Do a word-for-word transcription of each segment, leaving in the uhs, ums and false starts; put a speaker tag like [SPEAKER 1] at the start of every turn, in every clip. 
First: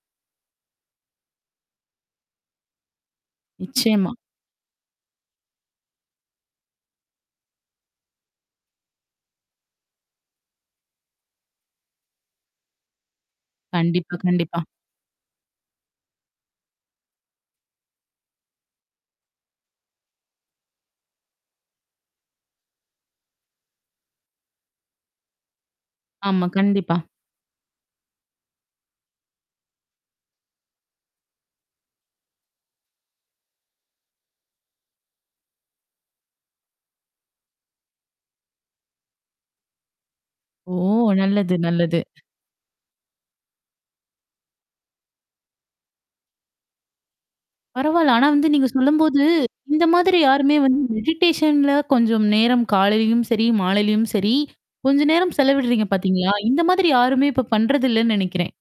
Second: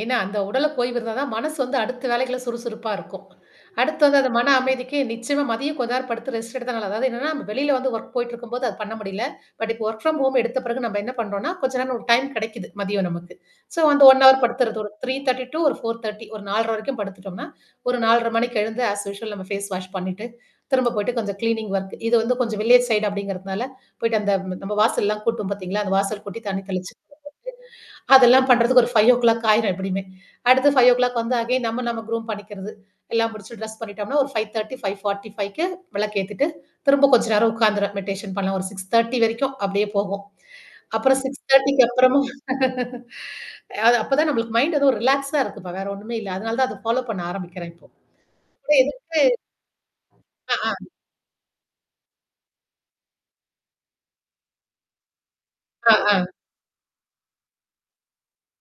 [SPEAKER 1] ஏன்னா, அந்த உடலுக்கு ஓய்விருந்தா தான் மனசு வந்து அடுத்த வேலைகள சுறுசுறுப்பா இருக்கும். அடுத்தது
[SPEAKER 2] நிச்சயமா.
[SPEAKER 1] வந்து அந்த மன அமைதிக்கு நிச்சயமா மதியம் கொஞ்ச நேரம் படுத்து ரெஸ்ட் எடுத்தா நல்லது. அதாவது என்னன்னா, நம்ம வெளியில வந்து ஒர்க் போயிட்டு இருக்கும்போது அது பண்ண முடியல. பட், இப்ப ஒர்க் ஃப்ரம் ஹோம் எடுத்த பிறகு நம்ம என்ன பண்றோம்ன்னா, கொஞ்ச நேரம் ஒரு டைம் கிடைக்குது மதியம் நமக்கு. ஸோ வந்து
[SPEAKER 2] கண்டிப்பா,
[SPEAKER 1] ஒன் ஹவர்
[SPEAKER 2] கண்டிப்பா.
[SPEAKER 1] படுத்துர்றது. ஒரு த்ரீ தேர்ட்டி டூ ஒரு ஃபோர் தேர்ட்டி ஒரு நாலரை வரைக்கும் படுத்துட்டம்னா, ஒரு நாலரை மணிக்கு எழுந்து ஆஸ் யூஷுவல் நம்ம ஃபேஸ் வாஷ் பண்ணிட்டு, திரும்ப போயிட்டு கொஞ்சம் கிளீனிங் ஒர்க் இது வந்து கொஞ்சம் வில்லேஜ் சைடு அப்பிடிங்கிறனால போயிட்டு அந்த நம்ம வாசல் எல்லாம் கூட்டுவோம் பார்த்தீங்களா! அந்த வாசல் கூட்டி,
[SPEAKER 2] ஆமா.
[SPEAKER 1] தண்ணி தெளிச்சு
[SPEAKER 2] கண்டிப்பா.
[SPEAKER 1] [unintelligible] அதெல்லாம் பண்றதுக்கு ஒரு ஃபைவ் ஓ கிளாக் ஆயிரும் எப்பிடியுமே! அடுத்த ஃபைவ் ஓ கிளாக் வந்து அகைன் நம்ம நம்ம குரூம் பண்ணிக்கிறது. எல்லாம் முடிச்சு ட்ரெஸ் பண்ணிட்டோம்ன்னா, ஒரு ஃபைவ் தேர்ட்டி, ஃபைவ் ஃபார்ட்டி ஃபைவ்க்கு விளக்கு ஏத்துட்டு, திரும்ப கொஞ்ச நேரம் உட்கார்ந்துறேன். மெடிடேஷன் பண்ணலாம். ஒரு சிக்ஸ் தேர்ட்டி வரைக்கும் அப்பிடியே போகும்.
[SPEAKER 2] ஓ!
[SPEAKER 1] அப்புறம் சிக்ஸ்
[SPEAKER 2] நல்லது,
[SPEAKER 1] தேர்ட்டிக்கு
[SPEAKER 2] நல்லது.
[SPEAKER 1] அப்புறமும் அது அப்ப தான் நம்மளுக்கு மைண்ட் எதுவும் ரிலாக்ஸா இருக்குப்பா! வேற ஒண்ணுமே இல்ல. அதனால தான் அத ஃபாலோப் பண்ண ஆரம்பிக்கிறேன் இப்போ.
[SPEAKER 2] பரவால்ல. ஆனா வந்து நீங்க
[SPEAKER 1] கூட எதுக்கு
[SPEAKER 2] சொல்லும்போது இந்த மாதிரி யாருமே
[SPEAKER 1] ஆஹா!
[SPEAKER 2] வந்து மெடிடேஷன்ல கொஞ்சம் நேரம் காலையிலயும் சரி, மாலையிலயும் சரி. கொஞ்ச நேரம் செலவிடுறீங்க
[SPEAKER 1] ஆ, அ.
[SPEAKER 2] பார்த்தீங்களா! இந்த மாதிரி யாருமே இப்ப பண்றதில்லன்னு நினைக்கிறேன்.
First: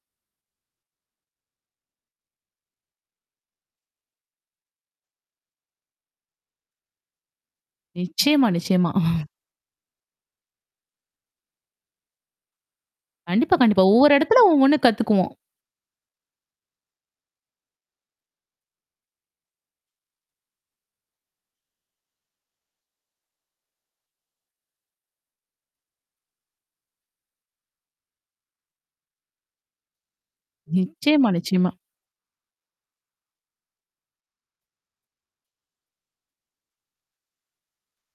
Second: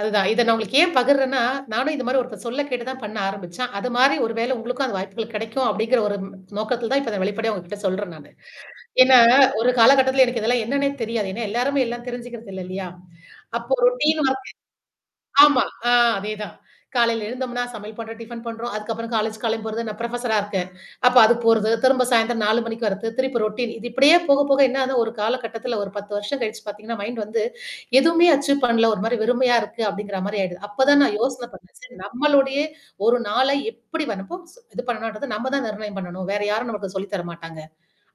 [SPEAKER 1] அதுதான். இத நான் உங்களுக்கு ஏன் பகிர்றன்னா, நானும் இந்தமாரி ஒருத்தர் சொல்ல கேட்டு தான் பண்ண ஆரம்பிச்சேன். அதுமாரி ஒரு வேள உங்களுக்கும் அது வாய்ப்புகள் கிடைக்கும் அப்படிங்கிற ஒரு நோக்கத்தில தான் இப்ப அதான் வெளிப்படையா உங்கக்கிட்ட சொல்றேன் நானு.
[SPEAKER 2] நிச்சயமா, நிச்சயமா.
[SPEAKER 1] ஏன்னா, ஒரு காலகட்டத்தில எனக்கு இதெல்லாம் என்னன்னே தெரியாது. ஏன்னா, எல்லாருமே எல்லாம் தெரிஞ்சுக்கிறது இல்ல இல்லயா!
[SPEAKER 2] கண்டிப்பா,
[SPEAKER 1] அப்போ
[SPEAKER 2] கண்டிப்பா. ஒவ்வொரு
[SPEAKER 1] ரொட்டீன்
[SPEAKER 2] இடத்துல
[SPEAKER 1] ஒர்க்
[SPEAKER 2] ஒவ்வொன்னு கத்துக்குவோம்.
[SPEAKER 1] ஆமா. ஆ அதேதான். காலையில எழுந்தோம்னா சமையல் பண்றோம், டிஃபன் பண்றோம். அதுக்கப்புறம் காலேஜ் கிளம்பிப் போறது. நான் புரொஃபஸரா இருக்கேன். அப்ப அது போறது. திரும்ப சாயந்திரம் நாலு மணிக்கு வர்றது, திருப்பி ரொட்டீன் இது இப்பிடியே போக, போக என்ன ஆதுனா ஒரு காலகட்டத்தில ஒரு பத்து வருஷம் கழிச்சு பார்த்தீங்கன்னா, மைண்ட் வந்து எதுவுமே அச்சீவ் பண்ணல. ஒருமாரி வெறுமையா இருக்கு அப்பிடிங்கிறமாரி ஆயிடுது. அப்ப தான் நான்
[SPEAKER 2] நிச்சயமா,
[SPEAKER 1] யோசனை
[SPEAKER 2] நிச்சயமா.
[SPEAKER 1] பண்ணேன். சரி நம்மளுடைய ஒரு நாளை எப்பிடி வனப்போ ஸ் இது பண்ணணுன்றத நம்ம தான் நிர்ணயம் பண்ணணும். வேற யாரும் நமக்கு சொல்லி தர மாட்டாங்க.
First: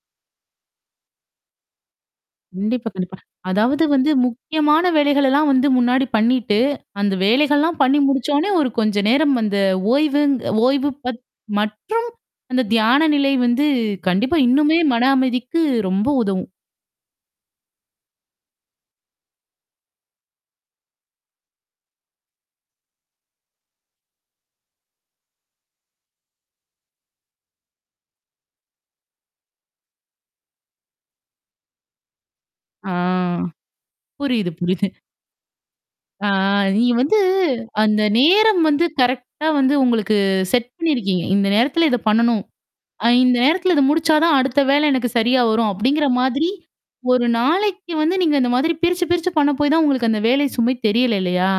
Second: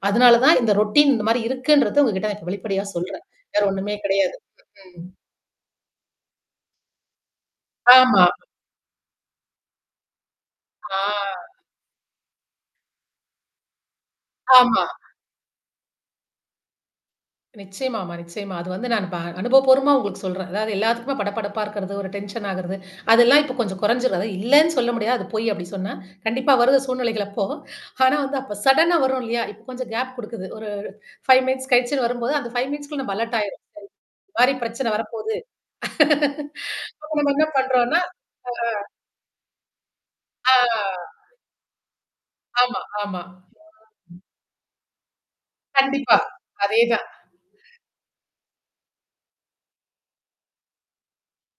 [SPEAKER 1] அதனால தான் இந்த ரொட்டீன் இந்தமாரி இருக்குன்றத உங்ககிட்ட இப்ப நான் வெளிப்படையா
[SPEAKER 2] கண்டிப்பா, கண்டிப்பா.
[SPEAKER 1] சொல்றேன். வேற
[SPEAKER 2] அதாவது
[SPEAKER 1] ஒண்ணுமே
[SPEAKER 2] வந்து
[SPEAKER 1] கிடையாது.
[SPEAKER 2] முக்கியமான
[SPEAKER 1] ம்க்ம்.
[SPEAKER 2] வேலைகளெல்லாம் வந்து முன்னாடி பண்ணிட்டு, அந்த வேலைகள்லாம் பண்ணி
[SPEAKER 1] ஆமா.
[SPEAKER 2] முடிச்சோ உடனே ஒரு கொஞ்ச நேரம் அந்த ஓய்வுங் ஓய்வு
[SPEAKER 1] ஆ.
[SPEAKER 2] பத் மற்றும் அந்த தியான நிலை வந்து கண்டிப்பா இன்னுமே
[SPEAKER 1] ஆமா.
[SPEAKER 2] மன அமைதிக்கு ரொம்ப உதவும்.
[SPEAKER 1] நிச்சயமாமா நிச்சயமா. அது வந்து நான் ப அனுபவபூர்வமா உங்களுக்கு சொல்றேன். அதாவது எல்லாத்துக்குமே படபடப்பா இருக்கிறது, ஒரு டென்ஷன் ஆகுறது. அதெல்லாம் இப்போ கொஞ்சம் குறைஞ்சிரும் அது இல்லேன்னு சொல்ல முடியாது. அது பொய் அப்பிடி சொன்னா. கண்டிப்பா வருது சூழ்நிலைகள் அப்போ. ஆனா வந்து அப்ப சடனா வரும் இல்லயா! இப்ப கொஞ்சம் கேப் குடுக்குது. ஒரு ஃபைவ் மினிட்ஸ் கழிச்சுன்னு வரும்போது, அந்த ஃபைவ்
[SPEAKER 2] ஆ.
[SPEAKER 1] மினிட்ஸ்குள்ள நம்ம அலர்ட் ஆயிரும். சரி.
[SPEAKER 2] புரியுது,
[SPEAKER 1] இந்தமாரி
[SPEAKER 2] புரியுது.
[SPEAKER 1] பிரச்சனை வரப்போது
[SPEAKER 2] ஆ, நீங்க
[SPEAKER 1] அப்ப
[SPEAKER 2] வந்து
[SPEAKER 1] நம்ம என்ன பண்றோன்னா
[SPEAKER 2] அந்த நேரம்
[SPEAKER 1] ஆ.
[SPEAKER 2] வந்து கரெக்ட்டா வந்து உங்களுக்கு
[SPEAKER 1] ஆ.
[SPEAKER 2] செட் பண்ணியிருக்கீங்க. இந்த நேரத்தில இத பண்ணணும்.
[SPEAKER 1] ஆமா,
[SPEAKER 2] அ
[SPEAKER 1] ஆமா.
[SPEAKER 2] இந்த நேரத்தில இது முடிச்சா தான் அடுத்த வேல எனக்கு சரியா வரும். அப்பிடிங்கிற
[SPEAKER 1] கண்டிப்பா.
[SPEAKER 2] மாதிரி
[SPEAKER 1] அதே தான்.
[SPEAKER 2] ஒரு நாளைக்கு வந்து நீங்க இந்த மாதிரி பிரிச்சு, பிரிச்சு பண்ண போயி தான் உங்களுக்கு அந்த வேலை சுமை தெரியல, இல்லயா!